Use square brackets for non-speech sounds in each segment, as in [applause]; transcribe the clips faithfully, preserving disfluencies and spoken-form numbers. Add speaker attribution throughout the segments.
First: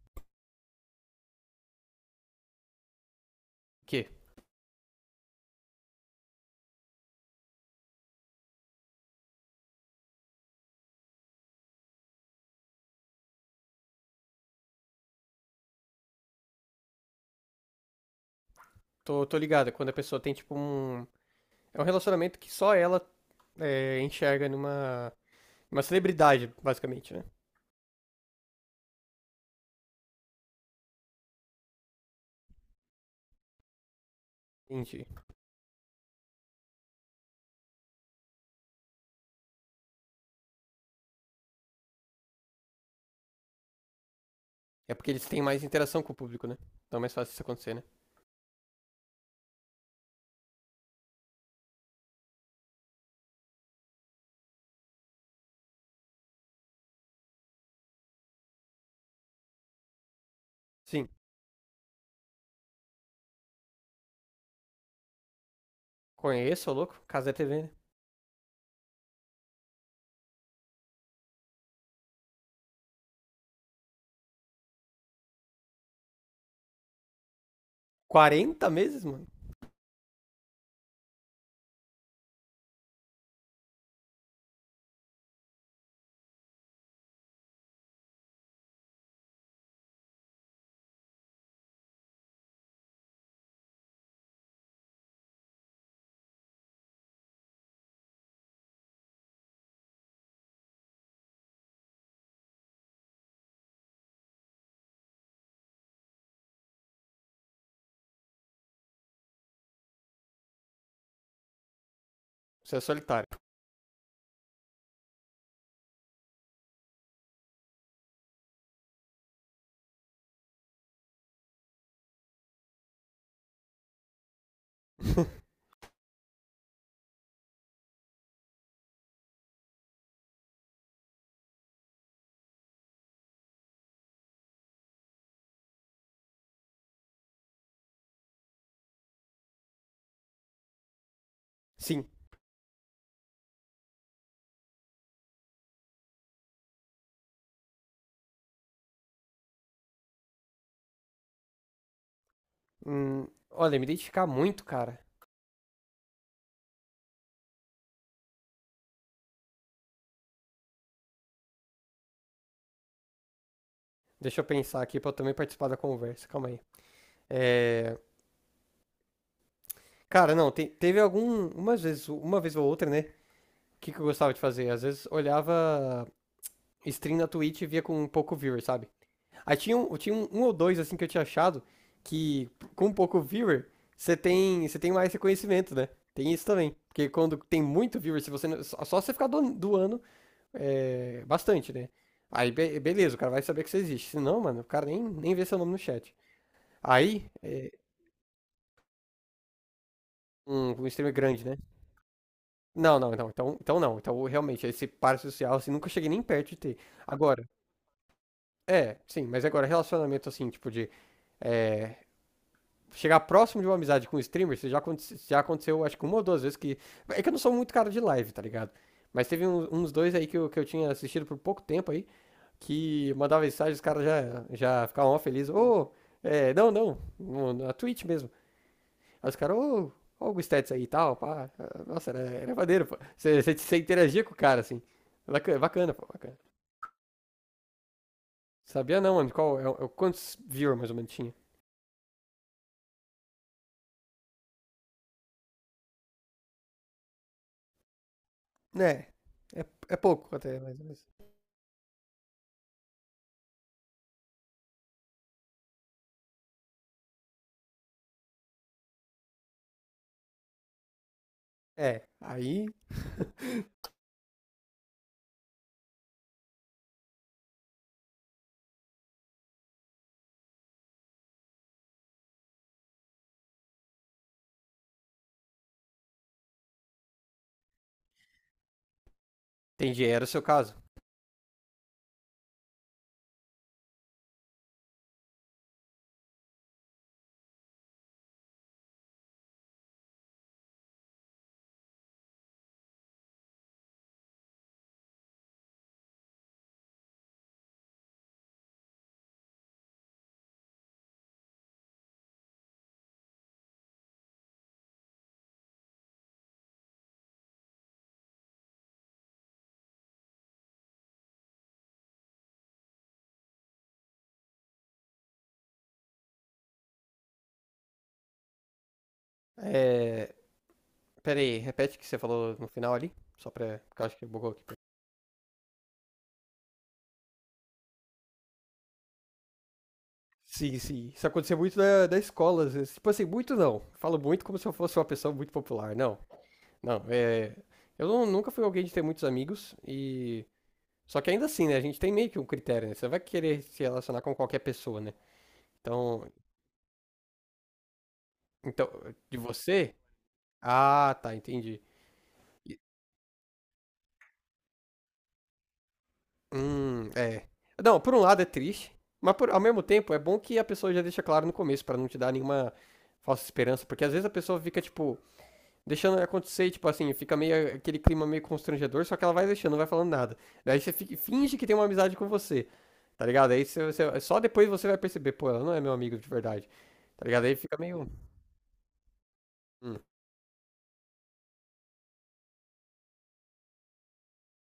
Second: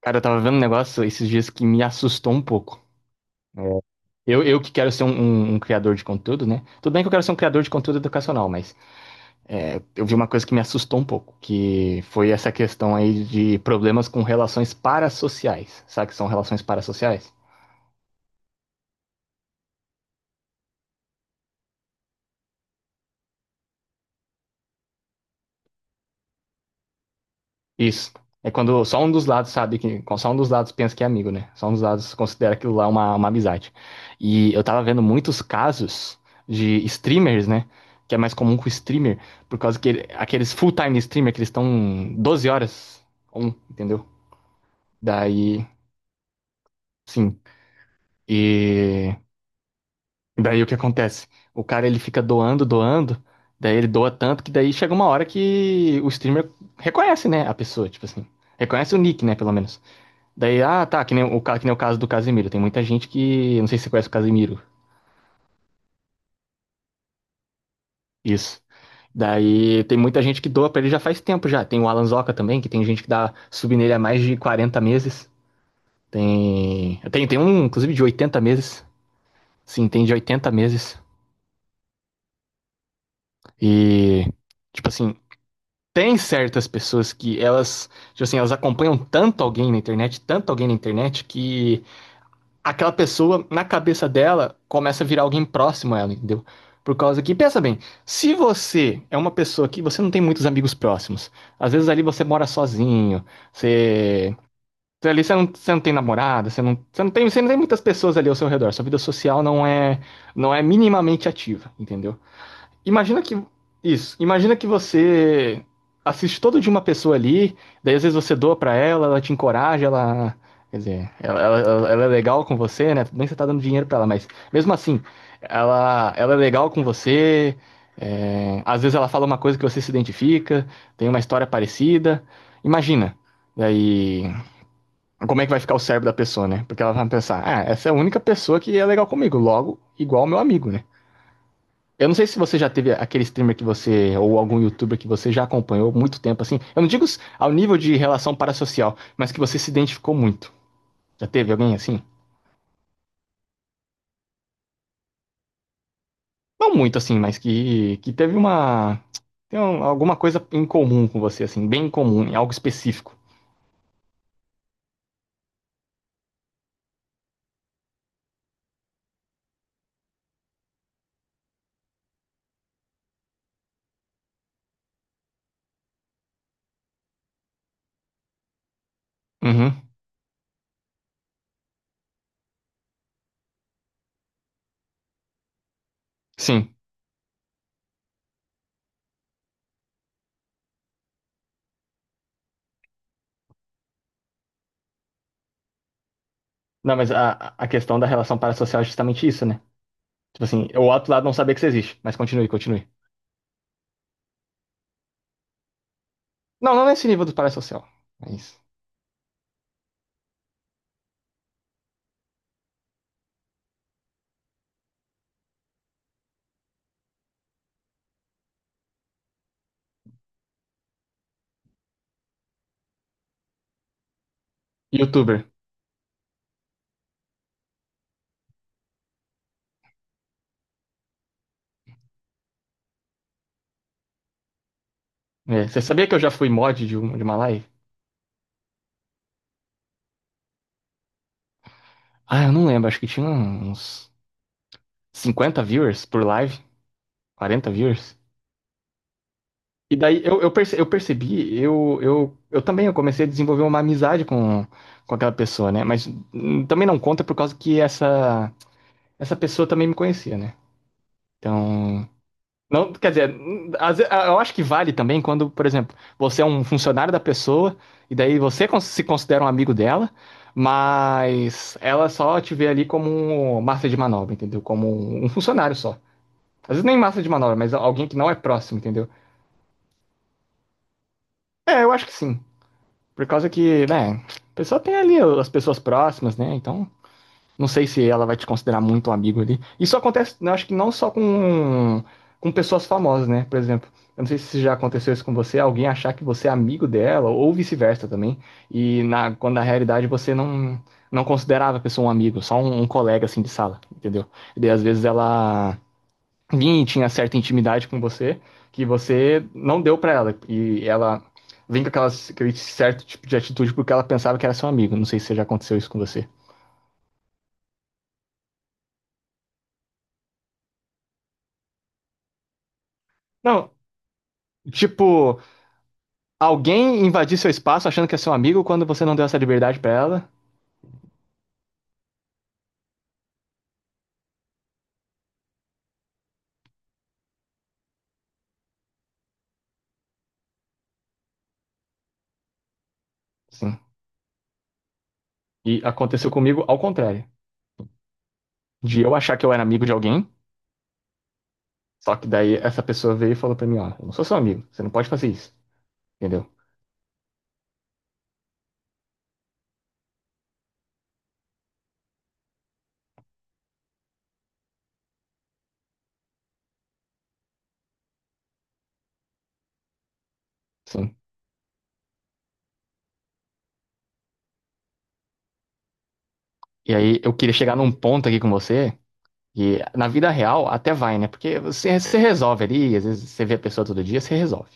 Speaker 1: Cara, eu tava vendo um negócio esses dias que me assustou um pouco. É.
Speaker 2: Que?
Speaker 1: Eu, eu que quero ser um, um- um criador de conteúdo, né? Tudo bem que eu quero ser um criador de conteúdo educacional, mas é, eu vi uma coisa que me assustou um pouco, que foi essa questão aí de problemas com relações parassociais. Sabe o que são relações parassociais?
Speaker 2: Tô, tô ligado, quando a pessoa tem tipo um. É um relacionamento que só ela é, enxerga numa. Uma celebridade, basicamente, né?
Speaker 1: Isso. É quando só um dos lados sabe que. Só um dos lados pensa que é amigo, né? Só um dos lados considera aquilo lá uma, uma amizade. E eu tava vendo
Speaker 2: Entendi.
Speaker 1: muitos casos de streamers, né? Que é mais comum com streamer, por causa que ele- aqueles full-time streamer que eles estão doze horas on, entendeu?
Speaker 2: É porque eles têm mais
Speaker 1: Daí,
Speaker 2: interação com o público, né? Então é mais fácil
Speaker 1: sim.
Speaker 2: isso acontecer, né?
Speaker 1: E daí o que acontece? O cara ele fica doando, doando, daí ele doa tanto que daí chega uma hora que o streamer reconhece, né, a pessoa, tipo assim. Reconhece o nick, né, pelo menos. Daí, ah, tá,
Speaker 2: Sim.
Speaker 1: que nem o, ca- que nem o caso do Casemiro. Tem muita gente que. Não sei se você conhece o Casemiro.
Speaker 2: Conheço, ô louco. Casé T V, né?
Speaker 1: Isso. Daí tem muita gente que doa pra ele já faz tempo já. Tem o Alan Zoca também, que tem gente que dá sub nele há mais de quarenta meses. Tem. Tem, tem um, inclusive, de oitenta
Speaker 2: quarenta
Speaker 1: meses.
Speaker 2: meses, mano?
Speaker 1: Sim, tem de oitenta meses. E. Tipo assim, tem certas pessoas que elas. Tipo assim, elas acompanham tanto alguém na internet, tanto alguém na internet, que aquela pessoa, na cabeça dela, começa a virar alguém próximo a ela, entendeu? Por causa que, pensa bem, se você é uma pessoa que você não tem muitos amigos próximos, às vezes ali você mora sozinho, você. você Ali você não, você não tem namorada, você não, você, não tem, você não tem muitas pessoas ali ao seu redor, sua vida social não é, não é minimamente ativa, entendeu?
Speaker 2: Você é
Speaker 1: Imagina
Speaker 2: solitário.
Speaker 1: que. Isso. Imagina que você assiste todo de uma pessoa ali, daí às vezes você doa pra ela, ela te encoraja, ela. Quer dizer, ela, ela- ela ela é legal com você, né? Tudo bem que você tá dando dinheiro pra ela, mas mesmo assim,
Speaker 2: [laughs]
Speaker 1: ela, ela é legal com você. é, às vezes ela fala uma coisa que você se identifica, tem uma história parecida. Imagina. Daí, como é que vai ficar o cérebro da pessoa, né? Porque ela vai pensar, ah, essa é a única pessoa que é legal comigo, logo, igual ao meu amigo, né?
Speaker 2: Sim.
Speaker 1: Eu não sei se você já teve aquele streamer que você, ou algum youtuber que você já acompanhou muito tempo, assim. Eu não digo ao nível de relação parasocial, mas que você se identificou muito. Já teve alguém assim?
Speaker 2: Hum, Olha, me identificar muito, cara.
Speaker 1: Não muito assim, mas que, que teve uma. Tem um- alguma coisa em comum com você, assim, bem em comum, em algo específico.
Speaker 2: Deixa eu pensar aqui pra eu também participar da conversa. Calma aí. É... Cara, não, te- teve algumas vezes, uma vez ou outra, né? O que, que eu gostava de fazer? Às vezes olhava stream na Twitch e via com um pouco viewer, sabe? Aí tinha
Speaker 1: Uhum,
Speaker 2: um, tinha um, um ou dois, assim, que eu tinha achado que com um pouco viewer, você tem, você tem mais reconhecimento, né? Tem isso
Speaker 1: sim.
Speaker 2: também. Porque quando tem muito viewer, se você, só você ficar doando é, bastante, né? Aí, be- beleza, o cara vai saber que você existe. Se não, mano, o cara nem, nem vê seu nome no chat.
Speaker 1: Não, mas
Speaker 2: Aí,
Speaker 1: a, a
Speaker 2: é,
Speaker 1: questão da relação parasocial é justamente isso, né? Tipo assim,
Speaker 2: um,
Speaker 1: o
Speaker 2: um
Speaker 1: outro
Speaker 2: streamer
Speaker 1: lado não
Speaker 2: grande,
Speaker 1: sabia
Speaker 2: né?
Speaker 1: que você existe, mas continue, continue.
Speaker 2: Não, não, não. Então, então não. Então, realmente, esse par social, assim, nunca cheguei nem perto de
Speaker 1: Não,
Speaker 2: ter.
Speaker 1: não nesse nível do
Speaker 2: Agora,
Speaker 1: parasocial. Mas.
Speaker 2: é, sim, mas agora, relacionamento, assim, tipo, de é, chegar próximo de uma amizade com um streamer, isso já, aconte- já aconteceu, acho que uma ou duas vezes que. É que eu não sou muito cara de live, tá ligado? Mas teve um- uns dois aí que eu, que eu, tinha assistido por pouco tempo aí, que mandava mensagem, os caras já, já ficavam ó
Speaker 1: Youtuber.
Speaker 2: felizes. Ô, oh, é, não, não, na Twitch mesmo. Aí os caras, ô, ó o Gustetz aí e tal, pá. Nossa, era, era maneiro, pô. Você, você, você interagia com o cara, assim. Bacana,
Speaker 1: É, você
Speaker 2: bacana, pô,
Speaker 1: sabia que eu já
Speaker 2: bacana.
Speaker 1: fui mod de, um, de uma live?
Speaker 2: Sabia não, mano, qual, é, é quantos viewers mais ou menos tinha?
Speaker 1: Ah, eu não lembro, acho que tinha uns cinquenta viewers por live, quarenta viewers.
Speaker 2: É, é,
Speaker 1: E
Speaker 2: é
Speaker 1: daí
Speaker 2: pouco
Speaker 1: eu, eu,
Speaker 2: até,
Speaker 1: perce-
Speaker 2: mais ou
Speaker 1: eu
Speaker 2: menos.
Speaker 1: percebi, eu, eu, eu também eu comecei a desenvolver uma amizade com, com aquela pessoa, né? Mas hum, também não conta por causa que essa, essa pessoa também me conhecia, né?
Speaker 2: É,
Speaker 1: Então,
Speaker 2: aí.
Speaker 1: não, quer dizer, hum,
Speaker 2: [laughs]
Speaker 1: às ve- eu acho que vale também quando, por exemplo, você é um funcionário da pessoa e daí você cons- se considera um amigo dela, mas ela só te vê ali como um massa de manobra, entendeu? Como um um funcionário só. Às vezes nem massa de manobra, mas alguém que não é próximo, entendeu?
Speaker 2: Entendi, era o seu caso.
Speaker 1: É, eu acho que sim. Por causa que, né, a pessoa tem ali as pessoas próximas, né? Então, não sei se ela vai te considerar muito um amigo ali. Isso acontece, eu acho que não só com, com pessoas famosas, né? Por exemplo, eu não sei se já aconteceu isso com você, alguém achar que você é amigo dela, ou vice-versa também. E na, quando na realidade você não, não considerava a pessoa um amigo, só um, um colega assim de sala, entendeu? E daí, às vezes ela vinha e tinha certa intimidade com você que você não deu pra ela. E ela vem com aquelas, aquele certo tipo de atitude porque ela pensava que era seu amigo. Não sei se já aconteceu isso com você.
Speaker 2: É. Pera aí, repete o que você falou no final ali. Só
Speaker 1: Não,
Speaker 2: pra. Porque eu acho que bugou aqui.
Speaker 1: tipo, alguém invadir seu espaço achando que é seu amigo quando você não deu essa liberdade pra ela.
Speaker 2: Sim, sim. Isso acontecia muito da, da escola. Às vezes. Tipo assim, muito não. Falo muito como se eu fosse uma pessoa muito popular. Não, não. É... Eu não- nunca fui alguém de ter muitos amigos e. Só que ainda assim, né? A gente tem meio que um critério, né? Você não vai querer
Speaker 1: Sim.
Speaker 2: se relacionar com qualquer pessoa, né?
Speaker 1: E
Speaker 2: Então.
Speaker 1: aconteceu comigo ao contrário.
Speaker 2: Então,
Speaker 1: De eu
Speaker 2: de
Speaker 1: achar que eu era amigo
Speaker 2: você?
Speaker 1: de alguém,
Speaker 2: Ah, tá, entendi.
Speaker 1: só que daí essa pessoa veio e falou pra mim, ó, eu não sou seu amigo, você não pode fazer isso, entendeu?
Speaker 2: Hum, é. Não, por um lado é triste, mas por- ao mesmo tempo é bom que a pessoa já deixa claro no começo pra não te dar nenhuma falsa esperança, porque às vezes a pessoa fica tipo deixando acontecer, e, tipo assim, fica meio aquele clima meio constrangedor, só que ela vai deixando, não vai falando nada. Daí você fi-
Speaker 1: Sim.
Speaker 2: finge que tem uma amizade com você, tá ligado? Aí você, você- só depois você vai perceber, pô, ela não é meu amigo de verdade,
Speaker 1: E
Speaker 2: tá
Speaker 1: aí eu
Speaker 2: ligado? Aí
Speaker 1: queria
Speaker 2: fica
Speaker 1: chegar num
Speaker 2: meio,
Speaker 1: ponto aqui com você. E
Speaker 2: hum,
Speaker 1: na vida real até vai, né? Porque você, você resolve ali, às vezes você vê a pessoa todo dia, você resolve.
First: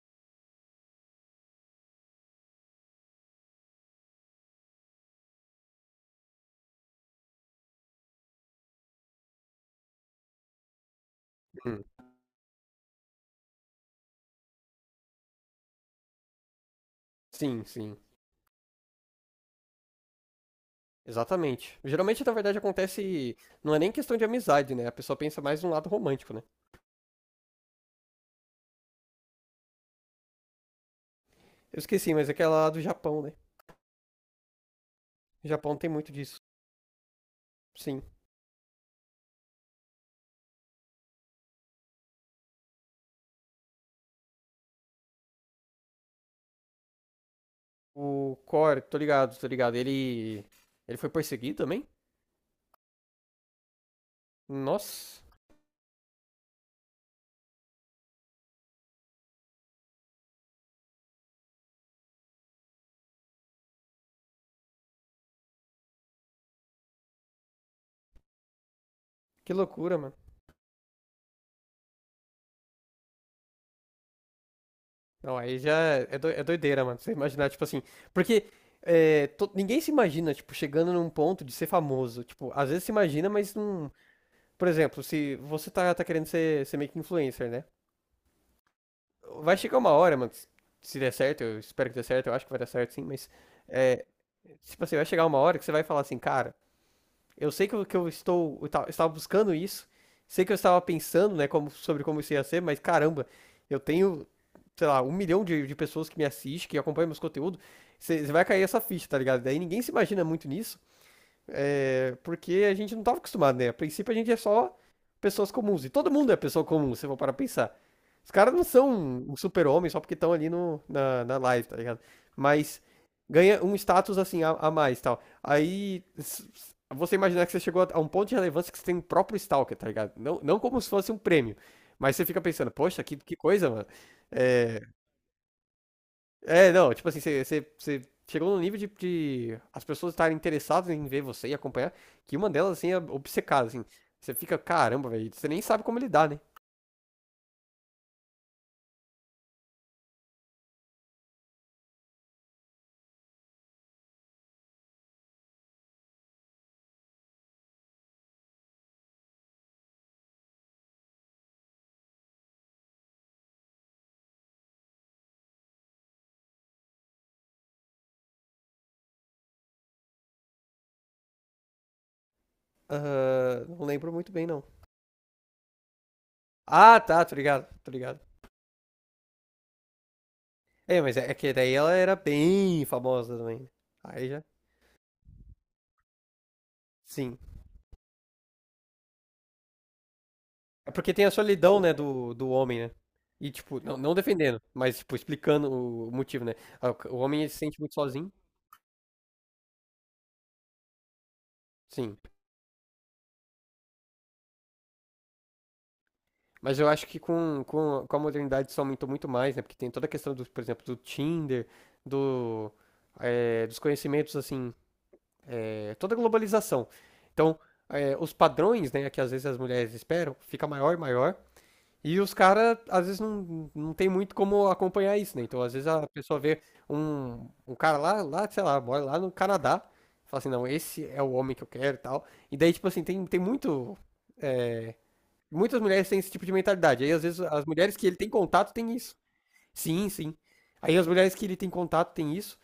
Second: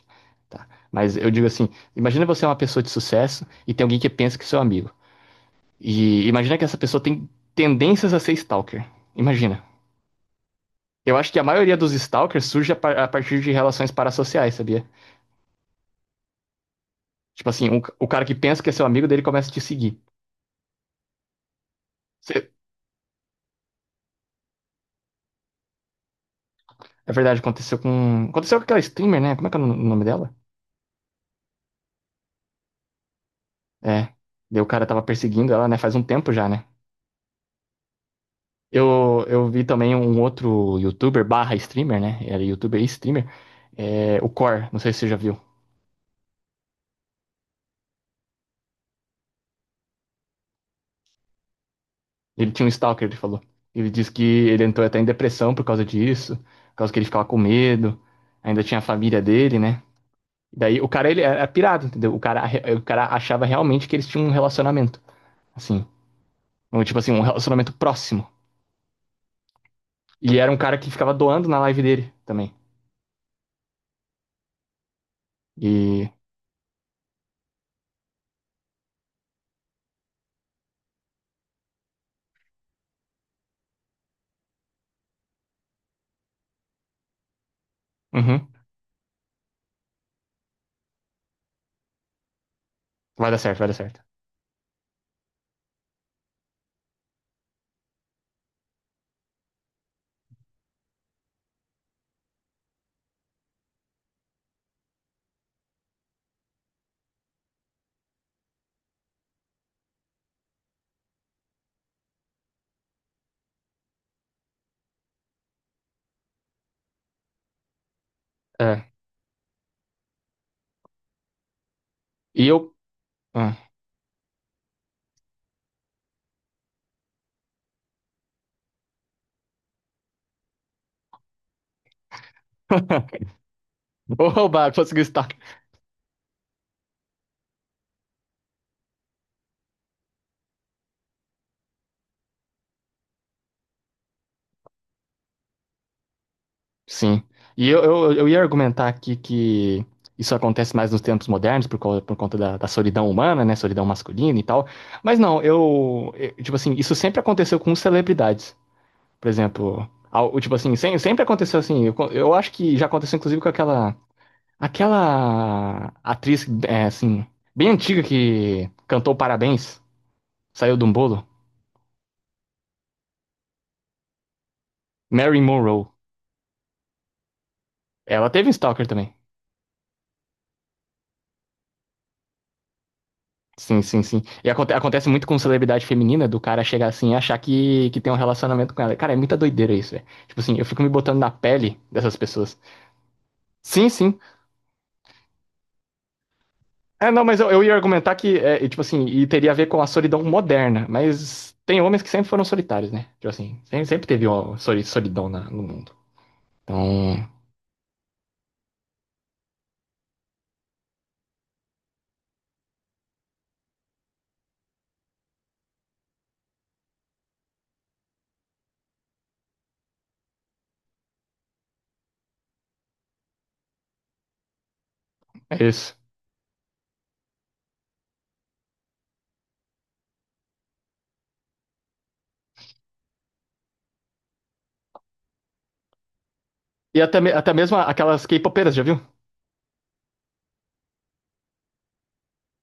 Speaker 1: Tá? Mas eu digo assim, imagina você é uma pessoa de sucesso e tem alguém que pensa que é seu amigo. E imagina que essa pessoa tem tendências a ser stalker. Imagina. Eu acho que a maioria
Speaker 2: hum.
Speaker 1: dos stalkers surge a, par- a partir de relações parassociais, sabia? Tipo
Speaker 2: Sim,
Speaker 1: assim, um ca-
Speaker 2: sim.
Speaker 1: o cara que pensa que é seu amigo dele começa a te seguir.
Speaker 2: Exatamente. Geralmente, na
Speaker 1: Você-
Speaker 2: verdade, acontece. Não é nem questão de amizade, né? A pessoa pensa mais num lado romântico, né?
Speaker 1: É verdade, aconteceu com. Aconteceu com aquela streamer, né? Como é que é o nome dela?
Speaker 2: Eu esqueci, mas aquela lá do Japão, né?
Speaker 1: É. Daí o cara tava
Speaker 2: O
Speaker 1: perseguindo ela,
Speaker 2: Japão
Speaker 1: né?
Speaker 2: tem
Speaker 1: Faz um
Speaker 2: muito
Speaker 1: tempo
Speaker 2: disso.
Speaker 1: já, né?
Speaker 2: Sim.
Speaker 1: Eu, eu vi também um outro youtuber barra streamer, né? Era youtuber e streamer. É, o Core, não sei se você já viu.
Speaker 2: O Core, tô ligado, tô ligado. Ele. Ele foi perseguido também?
Speaker 1: Ele tinha um stalker, ele falou. Ele disse que ele entrou até em
Speaker 2: Nossa,
Speaker 1: depressão por causa disso, por causa que ele ficava com medo. Ainda tinha a família dele, né? Daí o cara, ele era pirado, entendeu? O cara, o cara achava realmente que eles tinham um relacionamento, assim. Um, tipo assim, um relacionamento próximo.
Speaker 2: que loucura, mano.
Speaker 1: E era um cara que ficava doando na live dele também.
Speaker 2: Não, aí já é
Speaker 1: E...
Speaker 2: é doi- é doideira, mano. Você imaginar, tipo assim. Porque é, to- ninguém se imagina, tipo, chegando num ponto de ser famoso. Tipo, às vezes se imagina, mas não. Por exemplo, se você tá, tá querendo ser, ser meio que influencer, né?
Speaker 1: Uhum.
Speaker 2: Vai chegar uma hora, mano, que se der certo, eu espero que dê certo, eu acho que vai dar certo sim, mas.
Speaker 1: Vai dar certo, vai dar certo.
Speaker 2: É, tipo assim, vai chegar uma hora que você vai falar assim, cara, eu sei que eu, que eu estou, eu estava buscando isso, sei que eu estava pensando, né, como, sobre como isso ia ser, mas caramba, eu tenho, sei lá, um milhão de, de pessoas que me assistem, que acompanham meus conteúdos, você vai cair essa ficha, tá ligado? Daí ninguém se imagina muito nisso, é, porque a gente não estava acostumado, né? A princípio a gente é só pessoas comuns. E todo mundo é pessoa comum, se eu for para pensar. Os caras não são
Speaker 1: É.
Speaker 2: um super-homem só porque estão ali no, na, na live, tá ligado?
Speaker 1: E eu...
Speaker 2: Mas
Speaker 1: ah.
Speaker 2: ganha um status assim a, a mais tal. Aí s- s- você imaginar que você chegou a a um ponto de relevância que você tem um próprio Stalker, tá ligado? Não, não como se fosse um prêmio. Mas você fica pensando, poxa, que,
Speaker 1: [laughs]
Speaker 2: que coisa, mano.
Speaker 1: [laughs] Oba,
Speaker 2: É,
Speaker 1: conseguiu destaque.
Speaker 2: é, não, tipo assim, você, você, você chegou num nível de, de as pessoas estarem interessadas em ver você e acompanhar, que uma delas, assim, é obcecada, assim. Você fica, caramba, velho, você nem sabe como lidar, né?
Speaker 1: Sim. E eu, eu, eu ia argumentar aqui que isso acontece mais nos tempos modernos por, causa- por conta da, da solidão humana, né? Solidão masculina e tal. Mas não, eu, eu- tipo assim, isso sempre aconteceu com celebridades. Por exemplo, ao- tipo assim, sem- sempre aconteceu assim. Eu, co- eu acho que já aconteceu inclusive com aquela. Aquela atriz, é, assim, bem antiga que cantou Parabéns, saiu de um bolo.
Speaker 2: Ahn, não lembro muito bem, não.
Speaker 1: Mary Monroe.
Speaker 2: Ah, tá, tô ligado, tô ligado.
Speaker 1: Ela teve um stalker também.
Speaker 2: É, mas é, é que daí ela era bem famosa também, né?
Speaker 1: Sim, sim, sim.
Speaker 2: Aí já.
Speaker 1: E aconte- acontece muito com celebridade feminina, do cara chegar assim e
Speaker 2: Sim.
Speaker 1: achar que, que tem um relacionamento com ela. Cara, é muita doideira isso, velho. Tipo assim, eu fico me
Speaker 2: É porque
Speaker 1: botando
Speaker 2: tem a
Speaker 1: na
Speaker 2: solidão,
Speaker 1: pele
Speaker 2: né,
Speaker 1: dessas
Speaker 2: do, do
Speaker 1: pessoas.
Speaker 2: homem, né? E, tipo,
Speaker 1: Sim,
Speaker 2: não, não
Speaker 1: sim.
Speaker 2: defendendo, mas, tipo, explicando o, o motivo, né? Ah,
Speaker 1: É,
Speaker 2: O, o
Speaker 1: não,
Speaker 2: homem
Speaker 1: mas
Speaker 2: ele
Speaker 1: eu,
Speaker 2: se
Speaker 1: eu ia
Speaker 2: sente muito
Speaker 1: argumentar
Speaker 2: sozinho.
Speaker 1: que, é, e, tipo assim, e teria a ver com a solidão moderna. Mas tem homens que
Speaker 2: Sim.
Speaker 1: sempre foram solitários, né? Tipo assim, sempre, sempre teve uma soli- solidão na- no mundo.
Speaker 2: Mas
Speaker 1: Então,
Speaker 2: eu acho que com, com, com a modernidade isso aumentou muito mais, né? Porque tem toda a questão, do, por exemplo, do Tinder, do, eh, dos conhecimentos, assim, eh, toda a globalização. Então, eh, os padrões, né, que às vezes as mulheres esperam, fica maior e maior. E os caras, às vezes, não, não tem muito como acompanhar isso, né? Então,
Speaker 1: é
Speaker 2: às vezes,
Speaker 1: isso.
Speaker 2: a pessoa vê um, um cara lá, lá, sei lá, mora lá no Canadá, fala assim, não, esse é o homem que eu quero e tal. E daí, tipo assim, tem, tem muito Muitas mulheres têm esse tipo de
Speaker 1: E
Speaker 2: mentalidade. Aí,
Speaker 1: até,
Speaker 2: às
Speaker 1: me-
Speaker 2: vezes,
Speaker 1: até
Speaker 2: as
Speaker 1: mesmo
Speaker 2: mulheres que ele
Speaker 1: aquelas
Speaker 2: tem contato
Speaker 1: K-popeiras, já
Speaker 2: têm
Speaker 1: viu?
Speaker 2: isso. Sim, sim. Aí, as mulheres que ele tem contato têm isso.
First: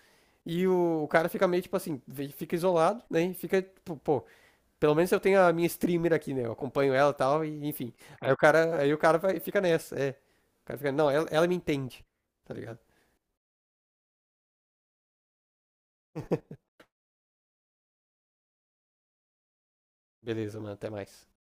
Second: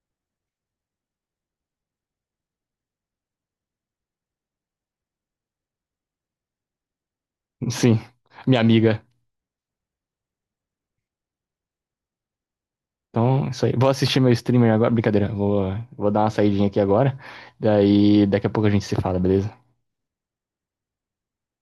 Speaker 2: E o, o cara fica meio tipo assim, ve- fica isolado, né? E fica, tipo, pô, pelo menos eu tenho a minha streamer aqui, né? Eu acompanho ela e tal, e enfim.
Speaker 1: Sim,
Speaker 2: Aí o
Speaker 1: minha
Speaker 2: cara, aí o
Speaker 1: amiga.
Speaker 2: cara vai, fica nessa, é. O cara fica, não, ela, ela, me entende, tá ligado?
Speaker 1: Então, é isso aí. Vou assistir meu streamer agora. Brincadeira, vou, vou dar uma saidinha aqui agora. Daí, daqui a pouco a gente se fala, beleza?
Speaker 2: Beleza, mano, até mais.